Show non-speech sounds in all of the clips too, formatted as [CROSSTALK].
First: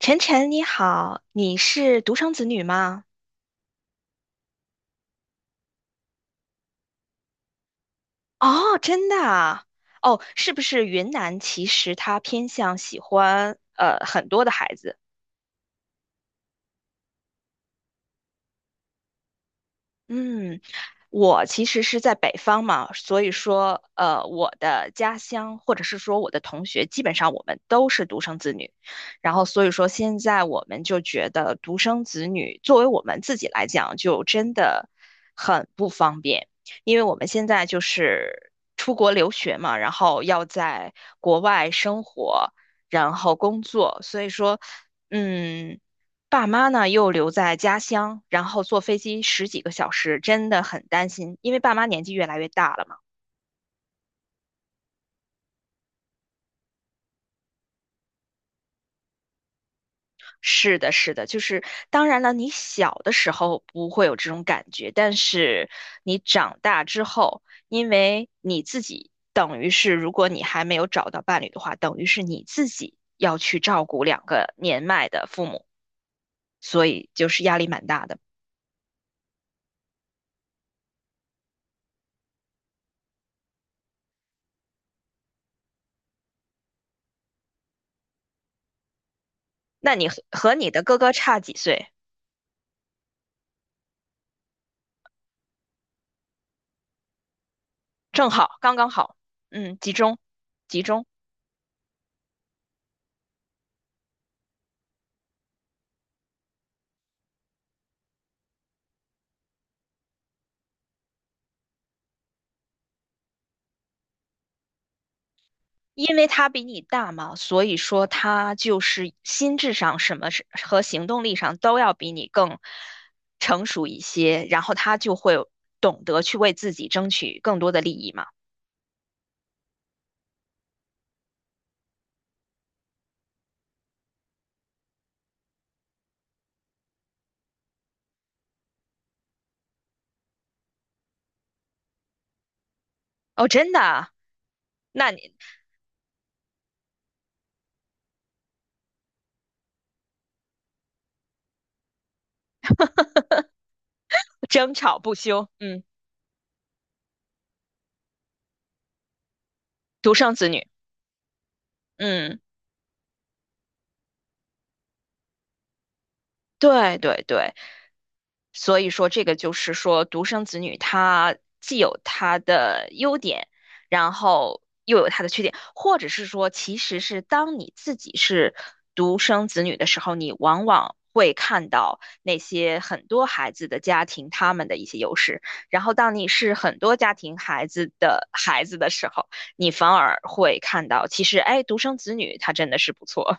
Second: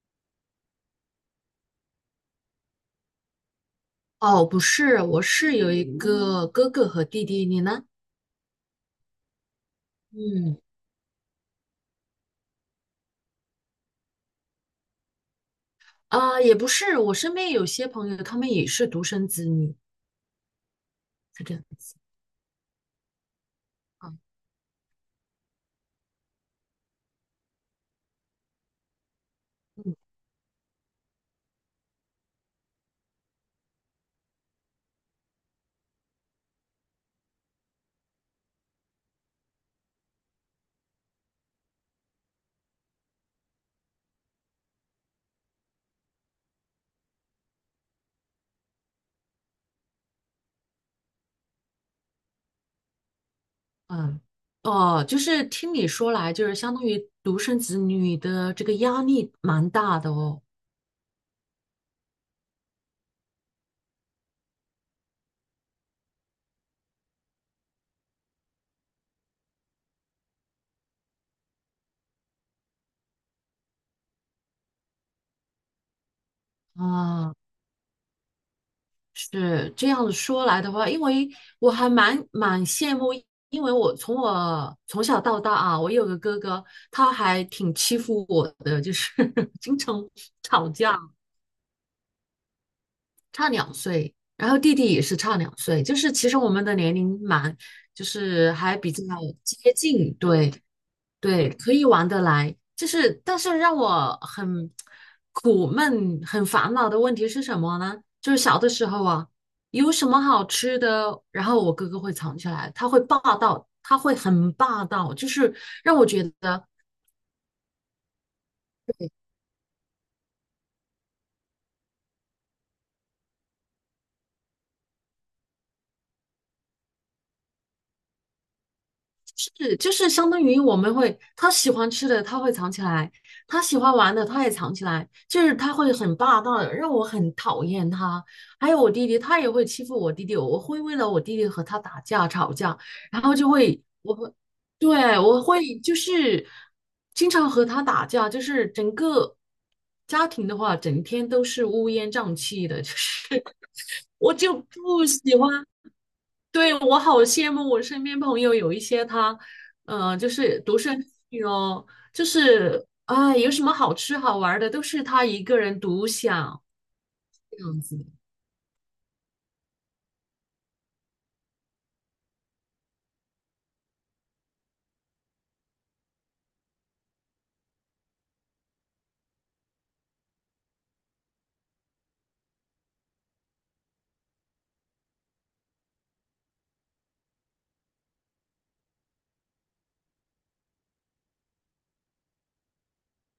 晨晨你好，你是独生子女吗？哦，不是，我是有一个哥哥和弟弟，你呢？哦，真的啊？哦，是嗯，不是云南其实它偏向喜欢很多的孩子？也不是，我身边有些朋友，他们也是独生子女，嗯，是我这其样实子。是在北方嘛，所以说，啊，我的家乡或者是说我的同学，基本上我们都是独生子女，然后所以说嗯现在我们就觉得独生子女作为我们自己来讲，就真的很不方便，因为我们现在就是出国留学嘛，然后要在国外生活，然后工作，所以说，嗯。爸妈呢又留在家乡，然后坐飞机十几个小时，真的很担心，因为爸妈年纪越来越大了嘛。嗯，哦，就是听你说来，就是相当于独生子女的这个压力蛮大的哦。是的，是的，就是当然了，你小的时候不会有这种感觉，但是你长大之后，因为你自己等于是，如果你还没有找到伴侣的话，等于是你自己要去照顾两个年迈的父母，所以就啊，是压力蛮大的。是这样子说来的话，因为我还蛮羡慕，因为我从小到大啊，我有个哥哥，他还挺欺负我的，就是 [LAUGHS] 经那常你和吵你的哥架。哥差几岁？差两岁，然后弟弟也是差两岁，就是其实我们的年龄蛮，就正好，是刚还刚比较好，接嗯，集近，中，对集中。对，可以玩得来。就是，但是让我很苦闷、很烦恼的问题是什么呢？就是小的时候啊，有什么好吃的，然后我哥哥会藏起来，他会霸道，他会很霸道，就是让我因觉为他得。比你大嘛，所以说他就是心智上什么是和行动力上都要比你更成熟一些，然后他就会懂得去为自己争取更多的利益嘛。是，就是相当于我们会，他喜欢吃的他会藏起来，他喜欢玩的他也藏起来，就是他会很霸道的，让我很讨厌他。还有我弟弟，他也会欺负我弟弟，我会为了我弟弟和他打架吵架，然后哦，就真的会，啊？我会，那对，你。我会就是经常和他打架，就是整个家庭的话，整天都是乌烟瘴气的，就是 [LAUGHS] 我就争吵不不喜休，欢。嗯，对，我好羡慕我身边朋友有一些他，独就生子是女，独生女哦，就嗯，是有什么好吃好玩的都是他一个人独享对对对。这样子。所以说，这个就是说，独生子女他既有他的优点，然后又有他的缺点，或者是说，其实是当你自己是独生子女的时候，你往往会看到那些很多孩子的家庭他们的一些优势，然后当你是很多家庭孩子的孩子的时候，你反而会看到，其实，哎，独生子女他真的是不错，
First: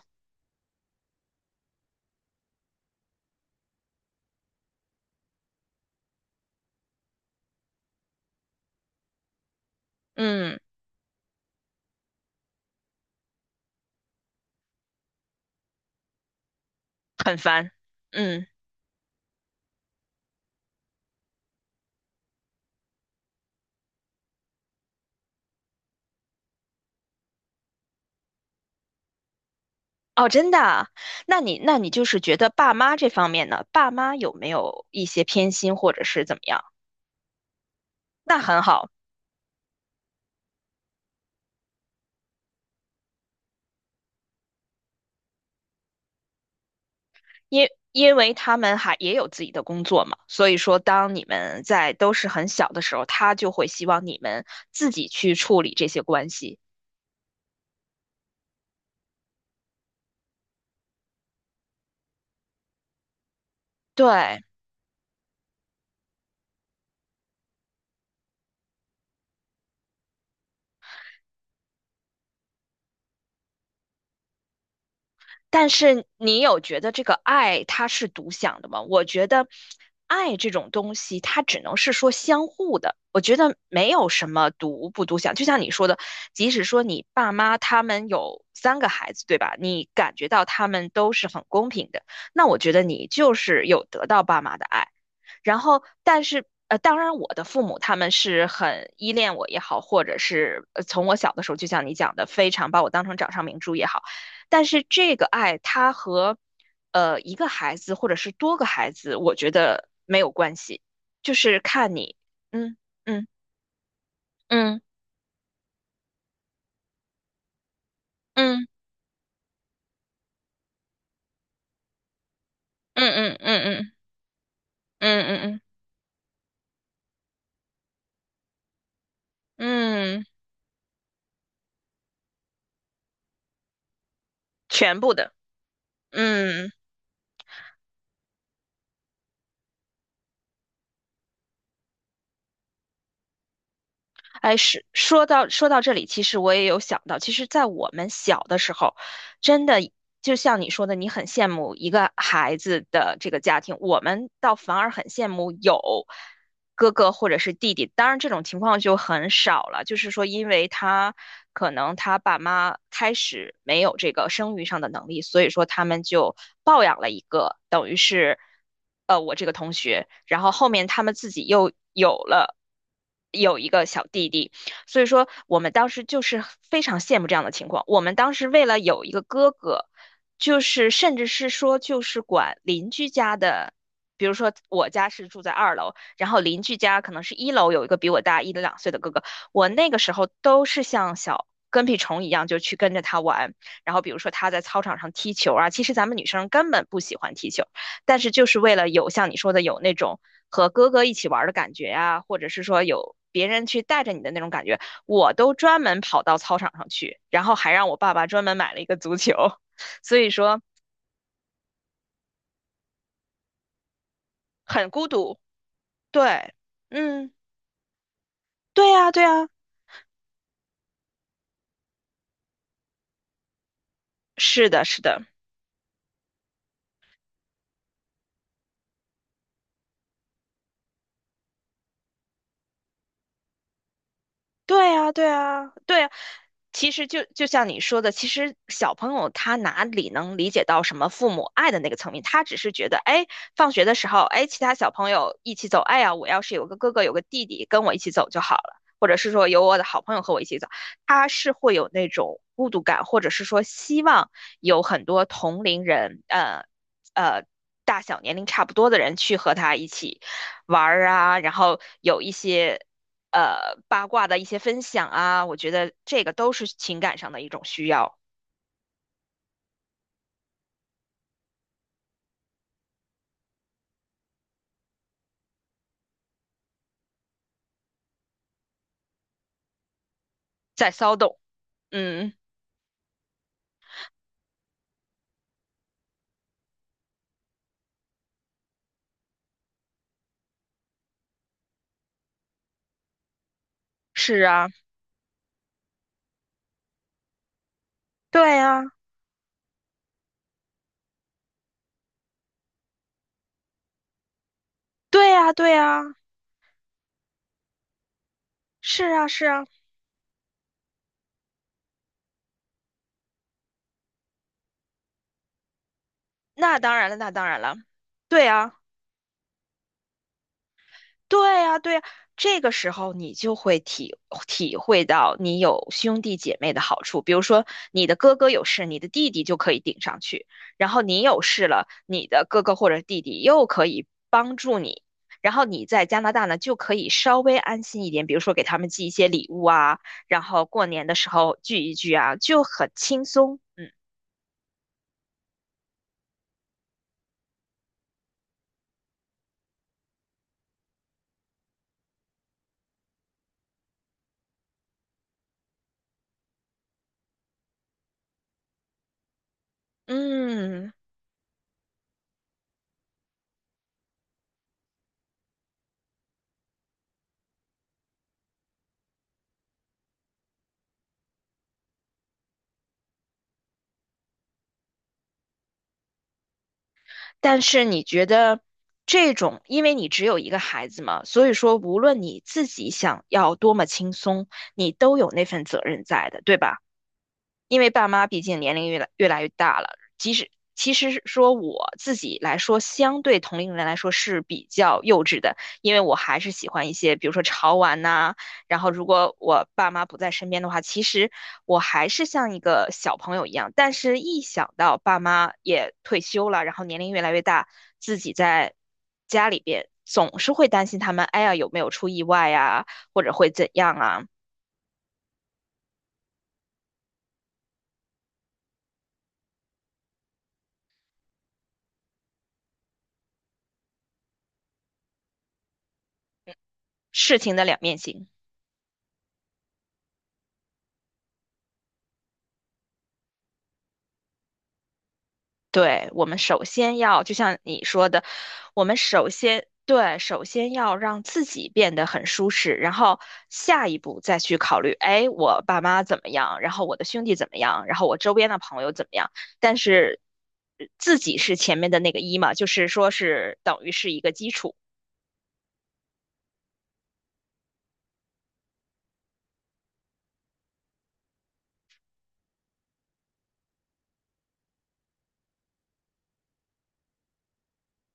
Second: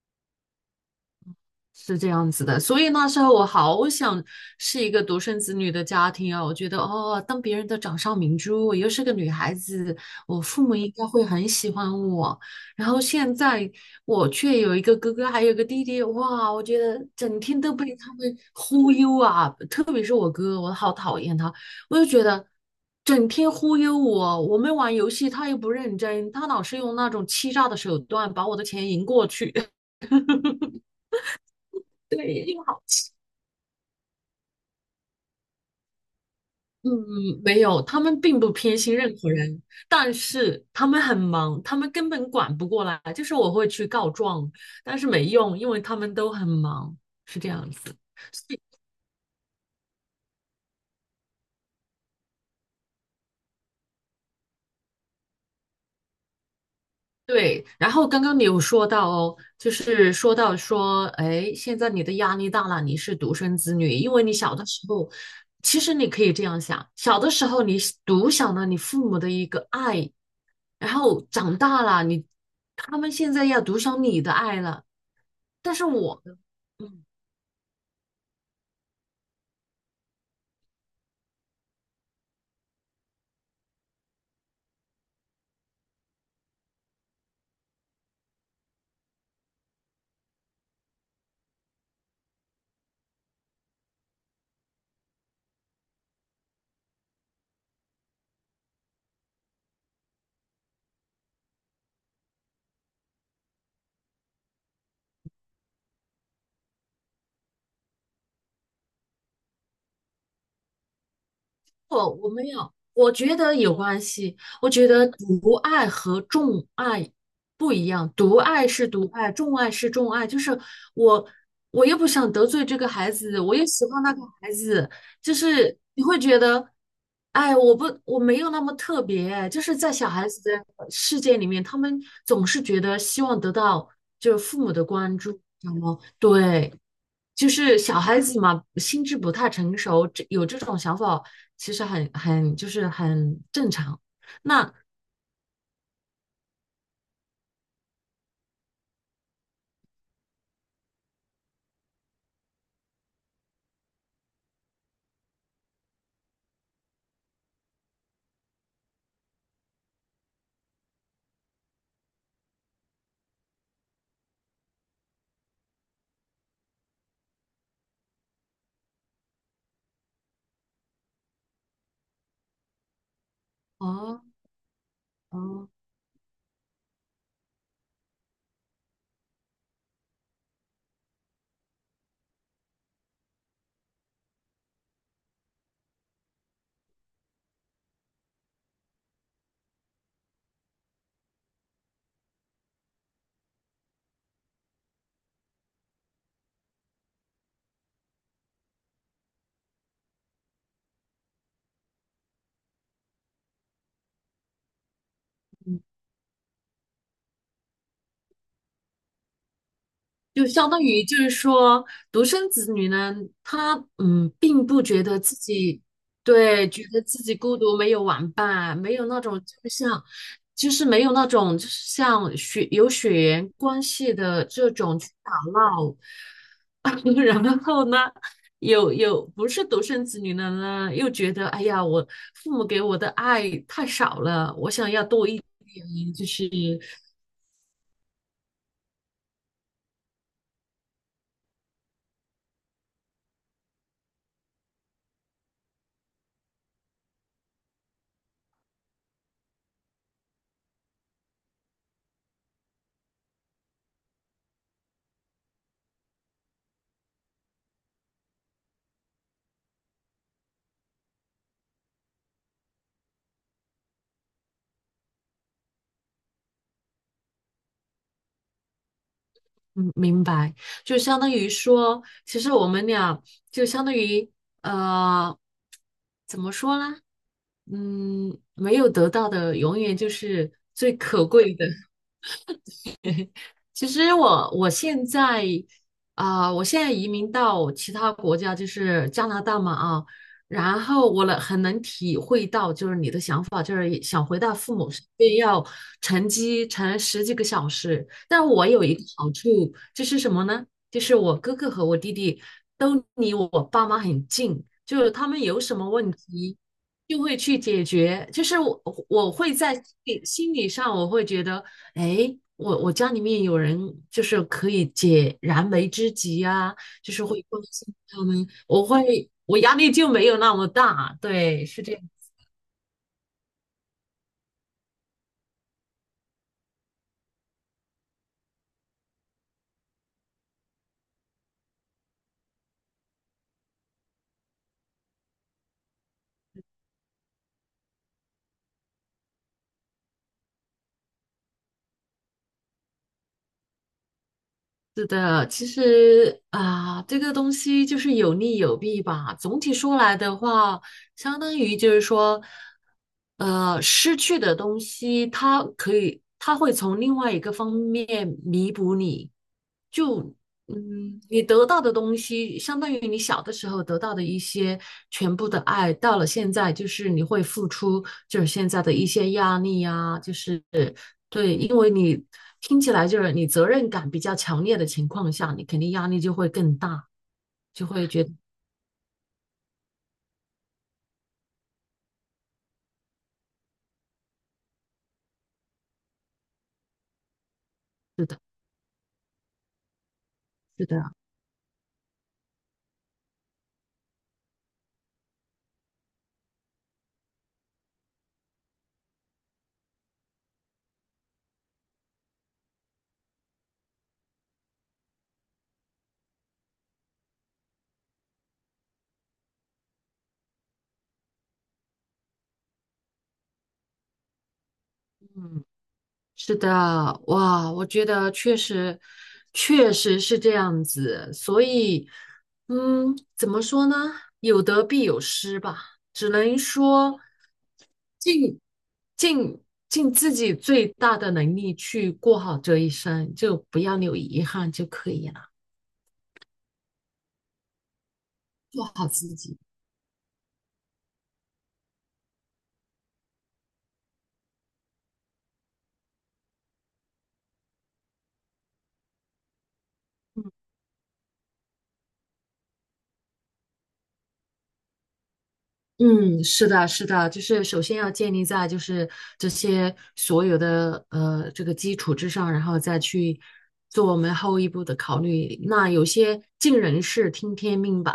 是这样子的，所以那时候我好想是一个独生子女的家庭啊，我觉得哦，当别人的掌上明珠，我又是个女孩子，我嗯，父母应该会很喜欢我。然后现在我却有一个哥哥，还有个弟弟，哇，我觉得很整天烦，都被他们嗯。忽悠啊，特别是我哥，我好讨厌他，我就觉得整天忽悠我，我们玩游戏他又不认真，他老是用那种欺诈的手段把我的钱赢过去，[LAUGHS] 哦，真的啊？那你就是觉对，得爸妈这方面呢，爸妈有没有一些偏心或者是怎么样？嗯，没有，他们那并不很偏好。心任何人，但是他们很忙，他们根本管不过来。就是我会去告状，但是没用，因为他们都很忙，是这因样子。因为他们还也有自己的工作嘛，所以说当你们在都是很小的时候，他就会希望你们自己去处理这些关系。对，然后刚刚你有说到哦，就是说到说，哎，现在你的压力大了，你是独生子女，因为你对，小的时候，其实你可以这样想，小的时候你是独享了你父母的一个爱，然后长大了，他们现在要独享你的爱了。但但是是我的，你有觉得这嗯，个爱它是独享的吗？我觉得爱这种东西，它只能是说相互的。我觉得没有什么独不独享，就像你说的，即使说你爸妈他们有三个孩子，对吧？你感觉到他们都是很公平的，那我觉得你就是有得到爸妈的爱。然后，但是当然我的父母他们是很依恋我也好，或者是从我小的时候，就像你讲的，非常把我当成掌上明珠也好。但是这个爱，它和一个孩子或者是多个孩子，我觉得没有关系，就是看我你，我没有，嗯我嗯觉得有关系。我嗯觉得独爱和众爱不一样，独嗯爱是独爱，众爱是众爱。就是我，我又不想得罪这个孩嗯嗯子，我嗯又喜嗯欢那个孩子，就嗯嗯是你会觉得，哎，我没有那么特别。就是在小嗯，嗯，孩子的世界里面，他们总是觉得希望得到就是父母的全部关的，注，知道吗？嗯。对。就是小孩子嘛，心智不太成熟，这有这种想法，其实很就是很正常。哎，那是说到这里，其实我也有想到，其实，在我们小的时候，真的就像你说的，你很羡慕一个孩子的这个家庭，我们倒反而很羡慕有哥哥或者是弟弟。当然，这种情况就很少了，就是说，因为他可能他爸妈开始没有这个生育上的能力，所以说他们就抱养了一个，等于是。然后后面他们自己又有一个小哦弟弟，所以说我哦，们当时就是非常羡慕这样的情况。我们当时为了有一个哥哥，就是甚至是说就是管邻居家的。比如说，我家是住在二楼，然后邻居家可能是一楼有一个比我大一两岁的哥哥，我那个时候都是像小跟屁虫一样，就去跟着他玩。然后比如说他在操场上踢球啊，其实咱们女生根本不喜欢踢球，但是就是为了有像你说的有那种和哥哥一起玩的感觉呀、或者是说有别人去带着你的那种感觉，我都专门跑到操场上去，然后还让我爸爸专门买了一个足球，[LAUGHS] 所以就说相当于就是说，独生子女呢，他并不很觉孤得自独。己对，对，觉得自嗯，己孤独，没有玩伴，对没有呀，那对种呀，就是像，就是没有那种就是像有血缘关系的是这的，种是去的。打闹。[LAUGHS] 然后呢，有不是独生子女的呢，又觉得哎呀，我父母给我的爱太少了，我想对要啊，多对一啊，对啊。点，就是。其实就像你说的，其实小朋友他哪里能理解到什么父母爱的那个层面？他只是觉得，哎，放学的时候，哎，其他小朋友一起走，哎呀，我要是有个哥哥有个弟弟跟我一起走就好了，或者是说有我的好朋友和我一起走，他是会有那种孤独感，或者是说希望有很多同龄人，呃。大小年龄差不多的人去和他一起玩儿啊，然后有一些八卦的一些分享啊，我觉得这个都是情感上的一种需要，嗯，明白，就相当于说，其实我们俩就相当于呃，怎么说呢？没有得到的永远就是在最骚可动。贵的。嗯，其实我现在现在移民到其他国家，就是加拿大嘛啊，然后我很能体会到，就是你的想法，就是想回是到啊，父母身边，要乘机乘十几个小时。但对我啊，有一个好处，就是什么呢？就是我哥哥和我弟弟都离我爸妈很近，就是他对们啊，有什对么啊，问题就会去解决。就是我是啊，我是会啊，在心理上，我会觉得。哎，我家里面有人就是可以解燃眉之急啊，那当然就了，是那会当然关了，心他对们，啊。我压力就没有那么大，对对，呀，是这对呀，样。这个时候你就会体会到你有兄弟姐妹的好处。比如说，你的哥哥有事，你的弟弟就可以顶上去；然后你有事了，你的哥哥或者弟弟又可以帮助你。然后你在加拿大呢，就可以稍微安心一点，比如说给他们寄一些礼物啊，然后过年的时候聚一聚啊，就很轻松。嗯是的，其实啊，这个东西就是有利有弊吧。总体说来的话，相当于就是说，失去的东西，它可以，它会从另外一个方面弥补你。就嗯。你得到的东西，相当于你小的时候得到的一些全部的爱，到了现在，就是你会付出，就是现在的一些压力呀、就是。对，因为你听起来就是你责任感比较强烈的情况下，你肯定压力就会更大，但是就你会觉觉得 得这种，因为你只有一个孩子嘛，所以说无论你自己想要多么轻松，你都有那份责任在的，对吧？因 [LAUGHS] 为爸是妈的，毕竟年龄越来越大了，即使是其的，实说我自己来说，相对同龄人来说是比较幼稚的，因为我还是喜欢一些，比如说潮玩呐、然后如果我爸妈不在身边的话，其实我还是像一个小朋友一样。但是，一想到爸妈也退休了，然后年龄越来越大，自己在家里边总是会担心他们，哎呀有没有出意外呀，或者会怎样啊？是的，哇，我觉得确实，确实是这样子，所以，怎么说呢？有得必有失吧，只能说事情的两面性。尽尽尽自己最大的能力去过好这一生，就不要留遗憾就可以了，对，我们首先要，就像你说的，我做们好自首己。先，对，首先要让自己变得很舒适，然后下一步再去考虑，哎，我爸妈怎么样，然后我的兄弟怎么样，然后我周边的朋友怎么样。但是嗯自己是前面的那个一嘛，就是说是等于是一个基础，嗯，是的，是的，就是首先要建立在就是这些所有的这个基础之上，然后再去做我们后一步的考虑。那有些尽人事，听天命吧，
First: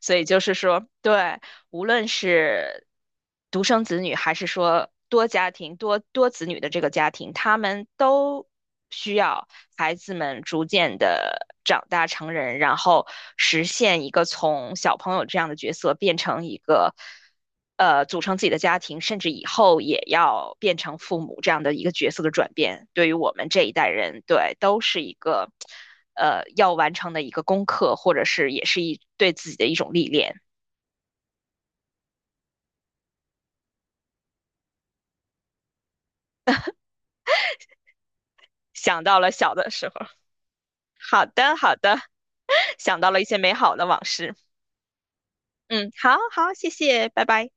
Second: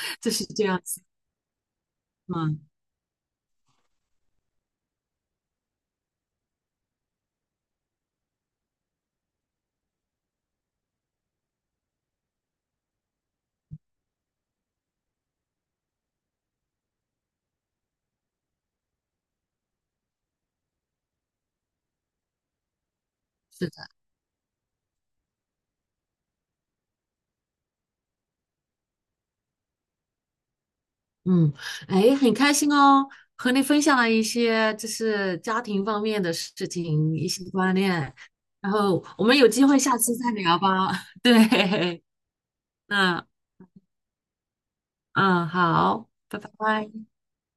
所 以就就是是这样说，子对。无论嘛。是独生子女，还是说多家庭、多子女的这个家庭，他们都需要孩子们逐渐的长大成人，然后实现一个从小朋友这样的角色变成一个。组成自己的家庭，甚至以后也要变成父母这样的一个角色的转变，对于我们这是一代的，人，对，都是一个要完成的一个功课，或者是也是一对自己的一种历练。嗯，哎，很开心哦，和你分享了一些就是家庭方面的事情，一些观念，然想后到我了们有小机的会时下候。次再聊吧。[LAUGHS] 好的，好的，对，[LAUGHS] 想到了一嗯些美好的往事。嗯，嗯，好，好拜好，谢拜。谢，拜拜。